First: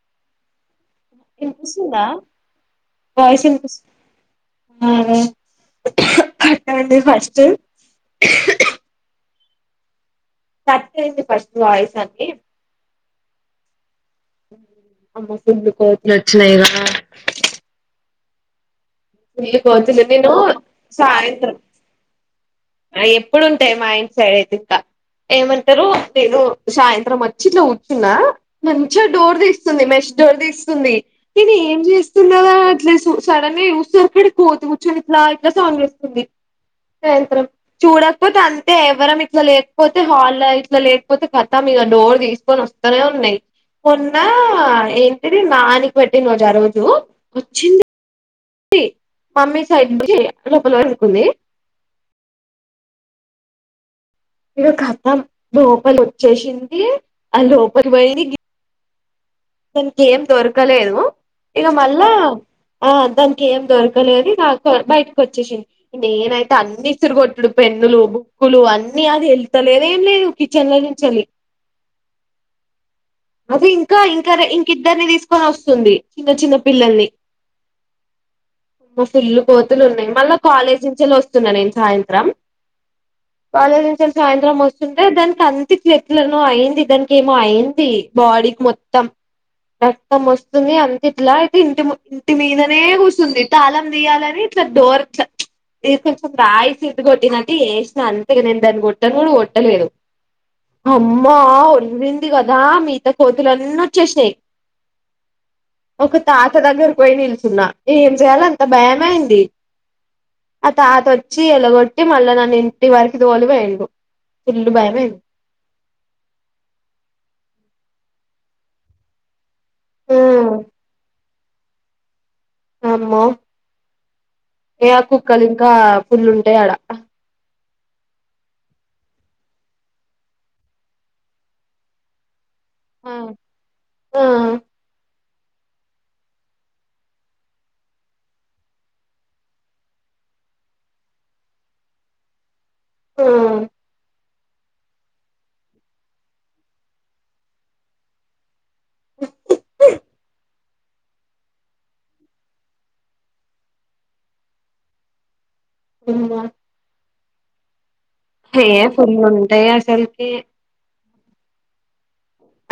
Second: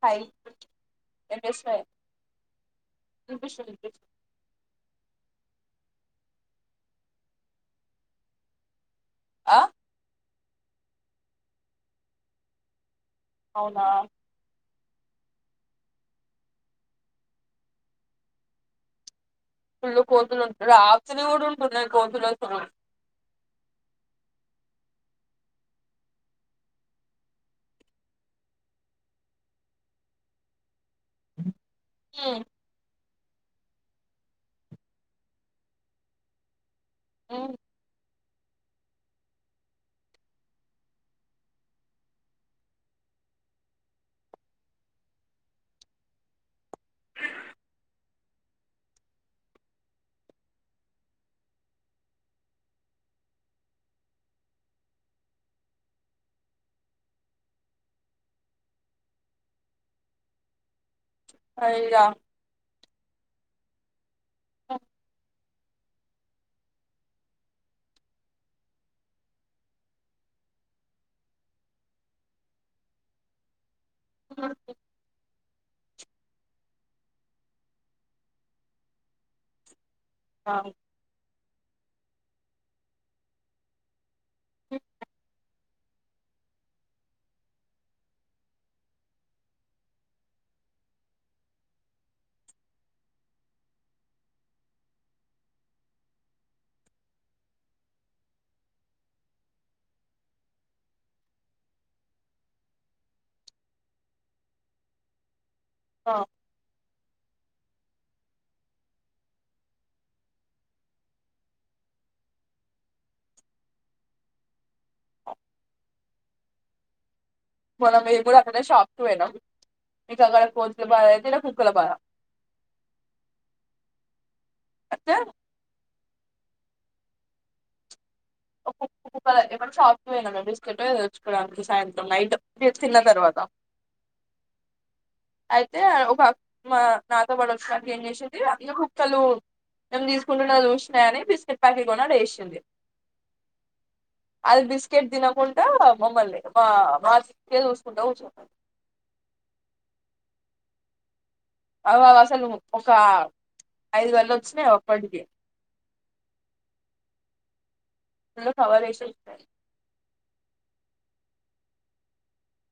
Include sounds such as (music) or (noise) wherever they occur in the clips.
హ వినిపిస్తుందా నా వాయిస్ వినిపిస్తుంది విని వినిపిస్తుంది కట్ అయింది ఫస్ట్ ఆ కట్ అయింది ఫస్ట్ వాయిస్ అండి అవునా అమ్మో ఫుల్ కోతులు వచ్చినాయిరా ఫుల్లు వెళ్ళిపోతుంది నేను కోతులు ఉంటు రాత్రి కూడా సాయంత్రం ఉంటున్నాయి కోతులు అసలు ఆ (unintelligible) ఎప్పుడు ఉంటయి మా ఇంటి సైడ్ అయితే ఇట్టా ఏమంటారు నేను సాయంత్రం వచ్చి ఇట్లా కూచున్నా మంచిగా డోర్ తీస్తుంది మెష్ డోర్ తీస్తుంది నేను ఏం చేస్తుంన్నదా అట్లే సడన్ తూర్పు దిక్కున కూర్చొని ఇట్లా ఇట్లా సాంగ్ వస్తుంది సాయంత్రం చూడ కాకపోతే అంతే ఎవరం ఇట్లా లేకపోతే హాల్ ఇట్లా లేకపోతే కథం ఇక డోర్ తీసుకొని వస్తనే ఉన్నాయి మొన్న ఏంటిది నానికి బట్టి రోజు వచ్చింది మమ్మీ సైడ్ ను లోపల అనుకుంది మీరు (unintelligible) లోపల వచ్చేసింది ఆ లోపల పోయి దానికి ఏం దొరకలేదు ఇక అయ్యా మళ్ళా ఆ దానికి ఏం దొరకలేదు ఆ సరే బయటికి వచ్చేసింది నేనైతే అన్ని ఇసురిగొట్డుడు పెన్నులు బుక్కులు అన్ని అది వెళ్తలేద ఏం లేదు కిచెన్ (inaudible) అది ఇంకా ఇంకా ఇంక ఇద్దరినీ తీసుకొని వస్తు ఉంది చిన్న చిన్న పిల్లల్ని ఫుల్లు కోతులు ఉన్నాయి మళ్ళా కాలేజ్ నుంచి వెళ్ళి వస్తున్నా నేను సాయంత్రం కాలేజ్ సాయంత్రం వస్తుంటే దానికి అంత చేతులను అయింది దానికి ఏమో అయింది బాడీకి మొత్తం రక్తం వస్తుంది అంతే ఇట్లా అయితే ఇంటి ఇంటి మీదనే కూర్స్తుంది తాళం తీయాలని ఇట్లా డోర్ ఇట్లా మీది కొంచెం రాయిసిద్దు కొట్టినట్టు వేసినా అంతక నేను దాన్ని కొట్టను కూడా కొట్టలేదు అమ్మ వదిలింది కదా మిగత కోతులన్న వచ్చేసినాయి ఒక తాత దగ్గర పోయి నిలుచున్నా ఏం చేయాల అంత భయమే అయింది ఆ తాత వచ్చి ఎలగొట్టి మళ్ళా నన్ను ఇంటి వరకి తోలి వేయండు ఫుల్ భయమైంది మనం మేము కూడా అక్కడ షాప్ కు పోయినాం మీక అక్కడ కోతుల బాధ అయితే నాకు కుక్కల బాద అమ్మో ఏ ఆ అయితే కుక్కలు ఇంకా ఫుల్లుంటాయి ఆడ కు కు ఎక్కషాప్ పో బిస్కెట్ ఏదో తె చ్చుకోవడానికి సాయంత్రం నైట్ తిన్న ఉమ్ తర్వాత హ్మ్మ్ అయితే ఒక మా నాతో పాటు ఒక స్వాతి ఏం చేసేది అందు కుక్కలు మేము తీసుకుంటున్న చూసినాయని బిస్కెట్ ప్యాకెట్ కూడా వేసింది హ్మ్మ్ అది బిస్కెట్ తినకుండా మమ్మల్ని మా ఫేస్ చూసుకుంటా కూర్చుంటడి అ అసలు ఒక ఐదు వలు వచ్చినాయి ఒక్కటి కి ఉంద ఫుల్ హే కవర్ వేసి ఫుల్ వచ్చినాయి ఉంటాయి అసలుకి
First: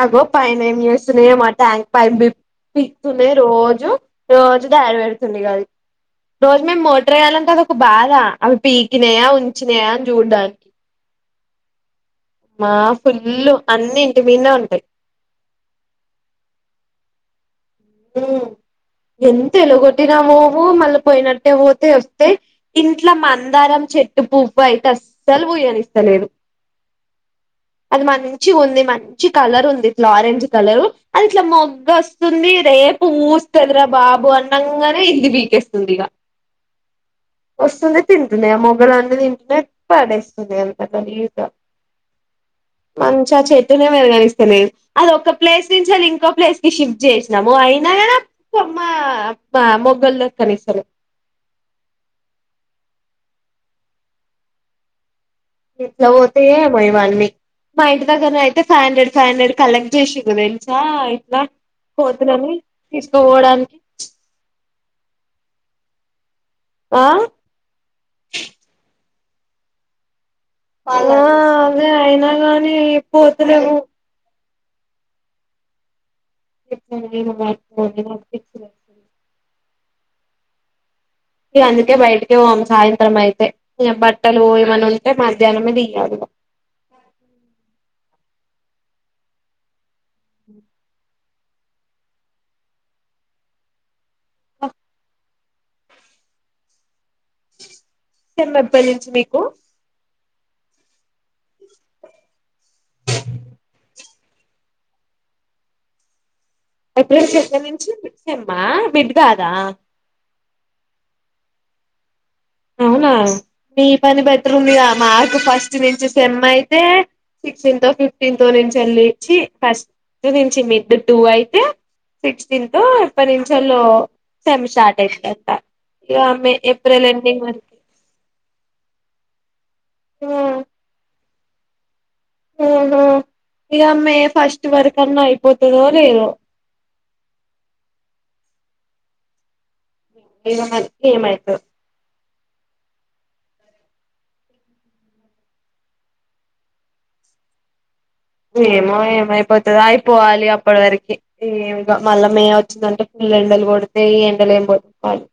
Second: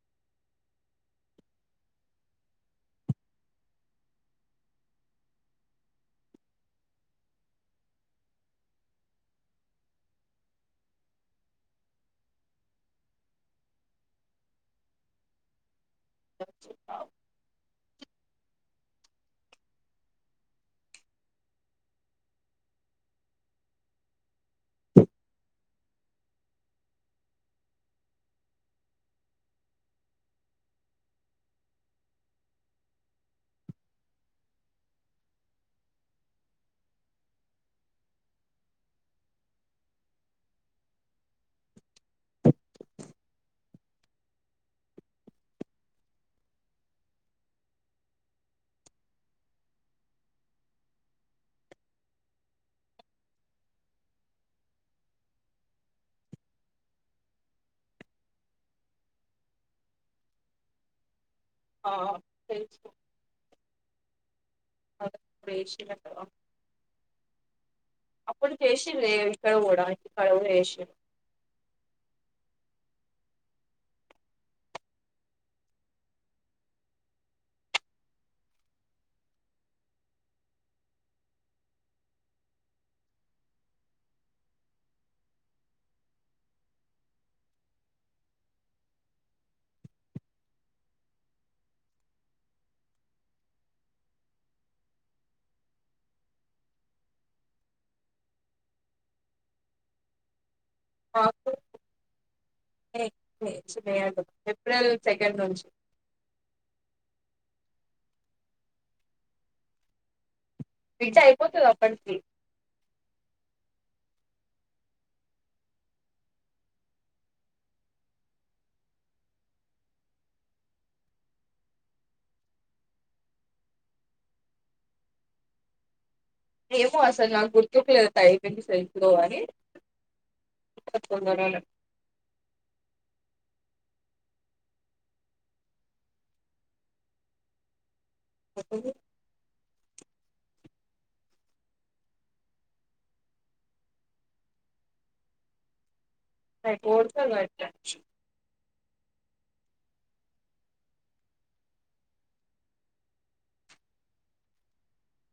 అగో పైన ఏమి చేస్తున్నాయో మా ట్యాంక్ పైనా పిక్తుంది రోజు రోజు దాడి పెడుతుంది కాదు రోజు మేము మోటర్ వేయ్యాలంటే అదొ ఒక బాధ అవి పీకినాయా ఉంచినాయా అని చూడ్డానికి మా ఫుల్లు అన్నీ ఇంటి మీదే ఉంటాయి సీ ఎంత ఎలుగొట్టినా మోము మళ్ళీ పోయినట్టే పోతే వస్తే ఇంట్లో మా అందారం చెట్టు పూఫ అయితే అస్సలు పూయని ఇస్తలేదు అది మంచి ఉంది మంచి కలర్ ఉంది ఇట్లా ఆరెంజ్ కలరు అది ఇట్లా మొగ్గ వస్తుంది సేపు మూస్తదరా బాబు అన్నగానే ఇది పీకేస్తుంది ఇక వస్తుంది తింటున్నా ఆ మొగలన్నీ తింటున్నాయి పడేస్తుంది అందుకదా గా మంచిగా ఆ చెట్టునే పెరుగనిస్తలేరు అది ఒక ప్లేస్ నుంచి అది ఇంకో ప్లేస్ క షిఫ్ట్ జేసి నమో అయినా గానీ ఆ కొమ్మ మొగ్గలు దొర్కనిస్తలే ఎట్ల పోతయో ఏమో ఇవన్నీ మా ఇంటి దగ్గర అయితే five hundred five hundred collect చేసిండు తెలుసా పోతునని తీసుకోపోవడానికి అేష్ ఆ ఇక్కడ కూడాయి అలా అదే అయినా గానీ పోతలేవు (unintelligible) ఇ అందుకే బయటకి పోం సాయంత్రం అయితే బట్టలు ఏమన్నా ఉంటే మధ్యాహ్నం మే తీయాలి ఇక అ సేమ్ ఎప్పటి నుంచి మీకు మాకు మే మే నుంచ్ ఏప్రిల్ సెకండ్ నుంచి ఏప్రిల్ సెకండ్ నుంచి సేమ్ హా మిడ్ కాదా ఐపోతది అప్పటికి అవునా నీ పని బెటర్ ఉందిద మాకు ఫస్ట్ నుంచి సెమ్ అయితే సిక్స్టీన్ తో ఫిఫ్టీన్ తో నుంచి వెళ్లి చ్చీ ఫస్ట్ నుంచి మిడ్ టూ అయితే సిక్స్టీన్ తో ఎప్పటి నుంచెల్లో సెమ్ స్టార్ట్ అయితదట ఇగా మే ఏప్రిల్ నా ఎండింగ్ వరకి గుర్తుకు లేక (unintelligible) కోవాలి గడాల ఆహ ఇగా మే ఫస్ట్ వరక అన్నా అయిపోతదో లేదో ఎప్పుడూ ఏ ఏమయితదో అ కోర్త గ ఏమో ఏమయిపోతుంది అయిపోవాలి అప్పటి వరకి ఏమి ఇగ మళ్ళ మే వచ్చందంటే ఫుల్ం ఎండల కొడుతాయి ఈ ఎండల ఏం పో పాడు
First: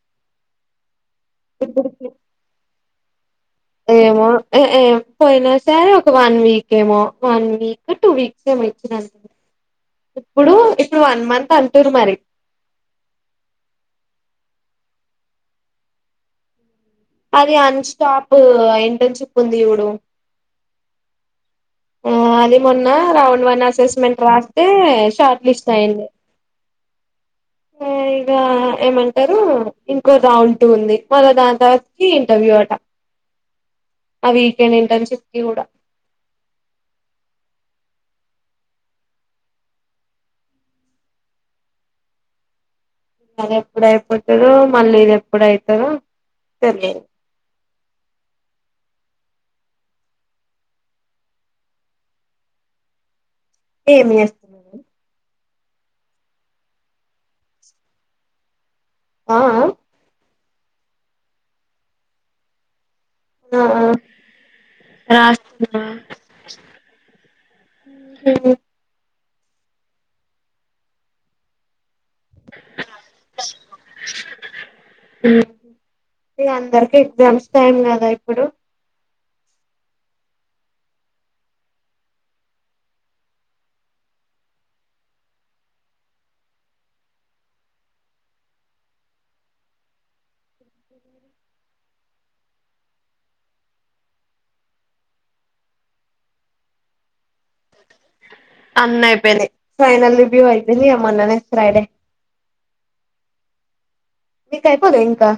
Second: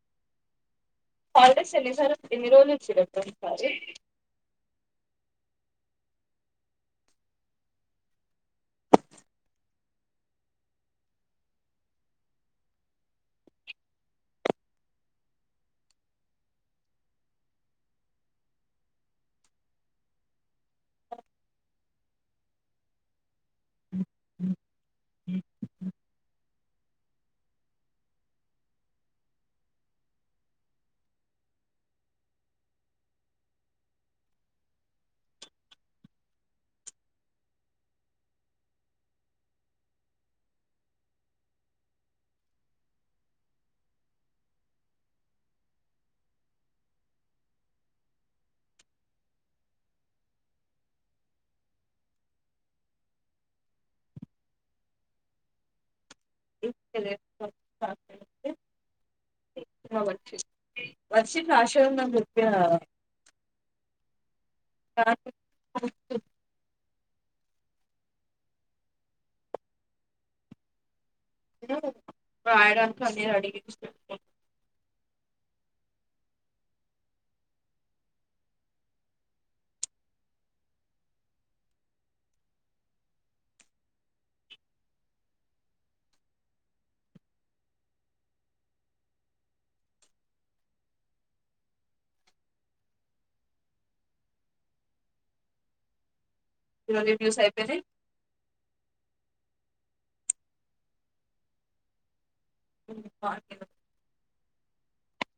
హాలిడేస్ ఎన్ని సార్లు ఎన్ని రోజులు ఈచిండ్లు అక్క ఈసారి ఏమో ఏ ఏ పోయినా ఇచ్చినారు ఒక వన్ వీక్ ఏమో వన్ వీక్ టూ వీక్స్ ఏమో ఇచ్చినారు ఇప్పుడు ఇప్పుడు వన్ మంత్ అంటుారు మరి అది అన్ స్టాప్ ఇంటర్న్షిప్ ఉంది చూడు ఆ అది మొన్న రౌండ్ వన్ అసెస్మెంట్ రాస్తే షార్ట్ లిస్ట్ అయ్యింది ఇగా ఏమంటారు ఇంకో రౌండ్ టు ఉంది మళ్ళ దాని తర్వాత కి ఇంటర్వ్యూ అట ఆ వీకెండిండ్ ఇంటన్స్టిప్ కూడా మరి ఎప్పుడు అయిపోతాదో మళ్ళీ ఇది ఎప్పుడు అయితాదో తెలియదు ఏమి చేస్తున్నారు బబ ఆ (inaudible) వర్షి ఆశయం న నృప ఆ ఆ హ (unintelligible) అందరికి ఎగ్జామ్స్ టైం కదా ఇప్పుడు మీ రివ్యూస్ అయిపోయి (unintelligible) అన్న ఇయిపోనే ఫైనల్ బి అయితేని అమ్మననే ఫ్రైడే కే మీకు అయిపోద ఇంకా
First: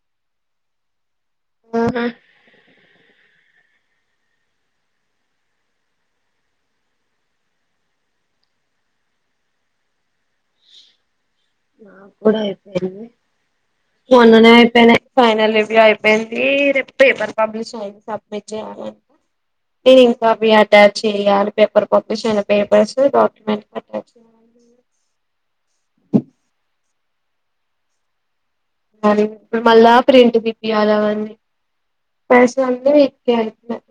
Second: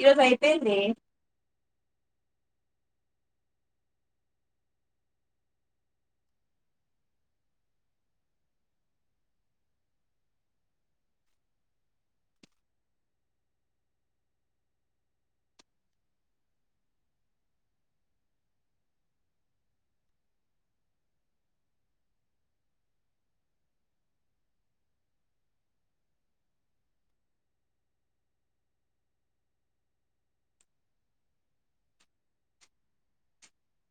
ఇరోజు ఐపోయింది నా కూడ ఐపోయింది మొన్ననే అయిపోయినాయి ఫైనల్ రివ్యూ అయిపోయింది రేపు పేపర్ పబ్లిష్ అయింది సబ్మిట్ చేయాలంట (unintelligible) మరి ఇప్పుడు మళ్ళా ప్రెంట్ తీపియాలి అవన్నీ (unintelligible)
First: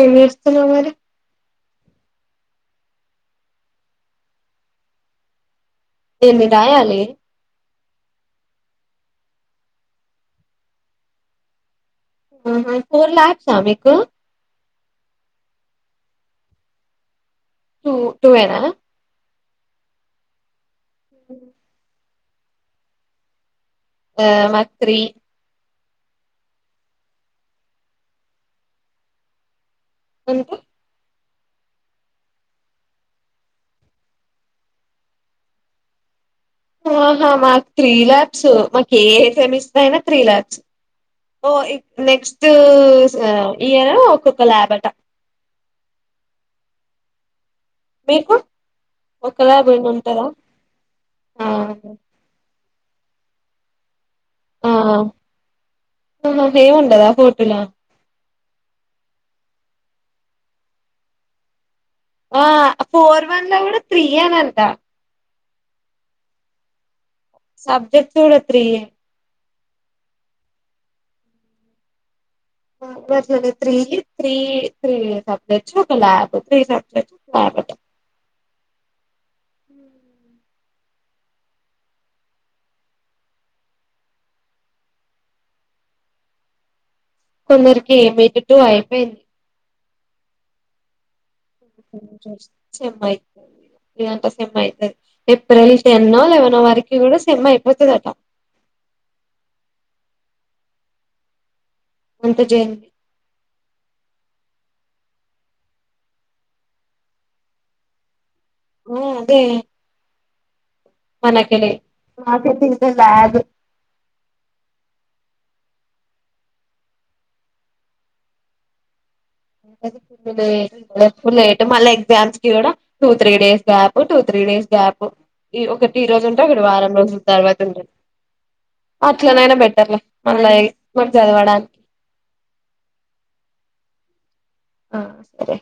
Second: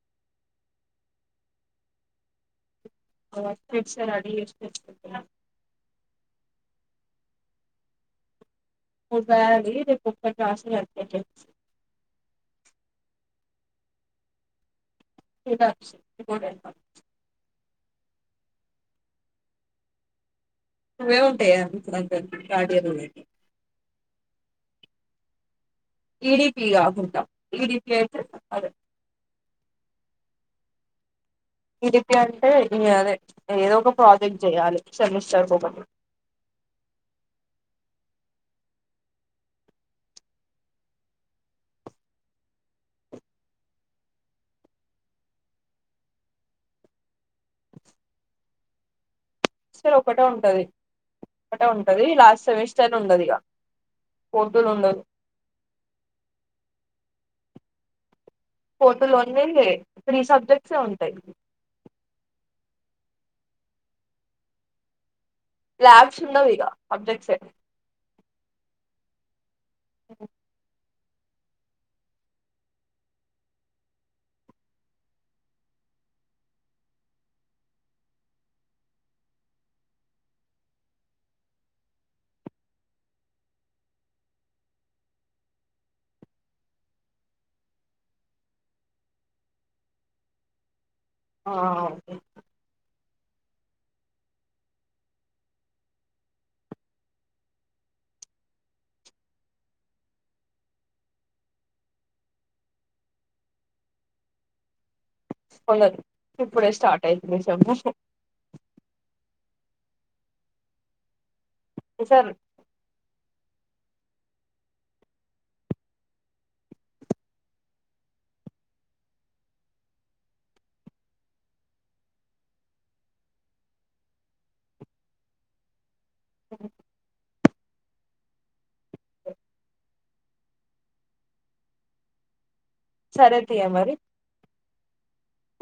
ఎం చేస్తున్నావ్ మరి (unintelligible) ఎన్ని రాయాలి (unintelligible) ఫోర్ ల్యాక్స్ ఆ మీకు ఏట టూ టూయేన వే ఉంటాయా (unintelligible) ఆ మకీ త్రి ఇడిపి ఆగుంటా ఇడిపి అతే అద ఇకా ఇక అంటే అదే ఏదో ఒక ప్రాజెక్ట్ చెయాలి సెమిస్టర్ ఒకటి ఆహా మాకు త్రీ ల్యాబ్స్ మాకు ఏ ఏ సమిస్తు అయినా త్రీ ల్యాబ్స్ ఓ నెక్స్ట్ ఇయర్ ఒక్కొక్క ల్యాబ్ అంట మీకు ఒక ల్యాబ్ ఏమి ఒకటే ఉంటదా ఉంటది ఆ ఒకటే ఉంటది లాస్ట్ సెమిస్టర్ ఉండది ఇక ఫోర్తులు ఆ ఉండదు హేముండదా బోర్డు ల ఫోటులోనే త్రీ సబ్జెక్ట్సే ఉంటాయి ఆ ఫోర్ వన్ లో కూడ త్రీ అన అంత ల్యాబ్స్ ఉండవ్ ఇక సబ్జెక్ట్స్ అ చూడు త్రీ అఓ (unintelligible) కొందరికి మిడ్ టు అయిపోయింది ఆ చె మయి ఇదంతా సమ్మ అవుతుంది ఏప్రిల్ టెన్ో లెవెన్ వరకు కూడా సమ్ అయిపోతుందట అంత జయన్వి. కొందర్ ఇప్పుడే స్టార్ట్ అయితుంది సెమ్ము ఊ అదే. మనకె లె సరే మా కైతే ఇంకా ల్యాగ్ లే ఎప్పుడు లేట్ మళ్ళా ఎగ్జామ్స్ కి గూడా two three days gap, two three. Three days gap ఈ ఒకటి ఈ రోజుంటే, ఒకటి వారం రోజుల్ తర్వాత ఉండది. అట్లనైనా బెట్టర్లే మల్లా (unintelligible) చదవడానికి. సరేతీయా మరి. ఆ సరే.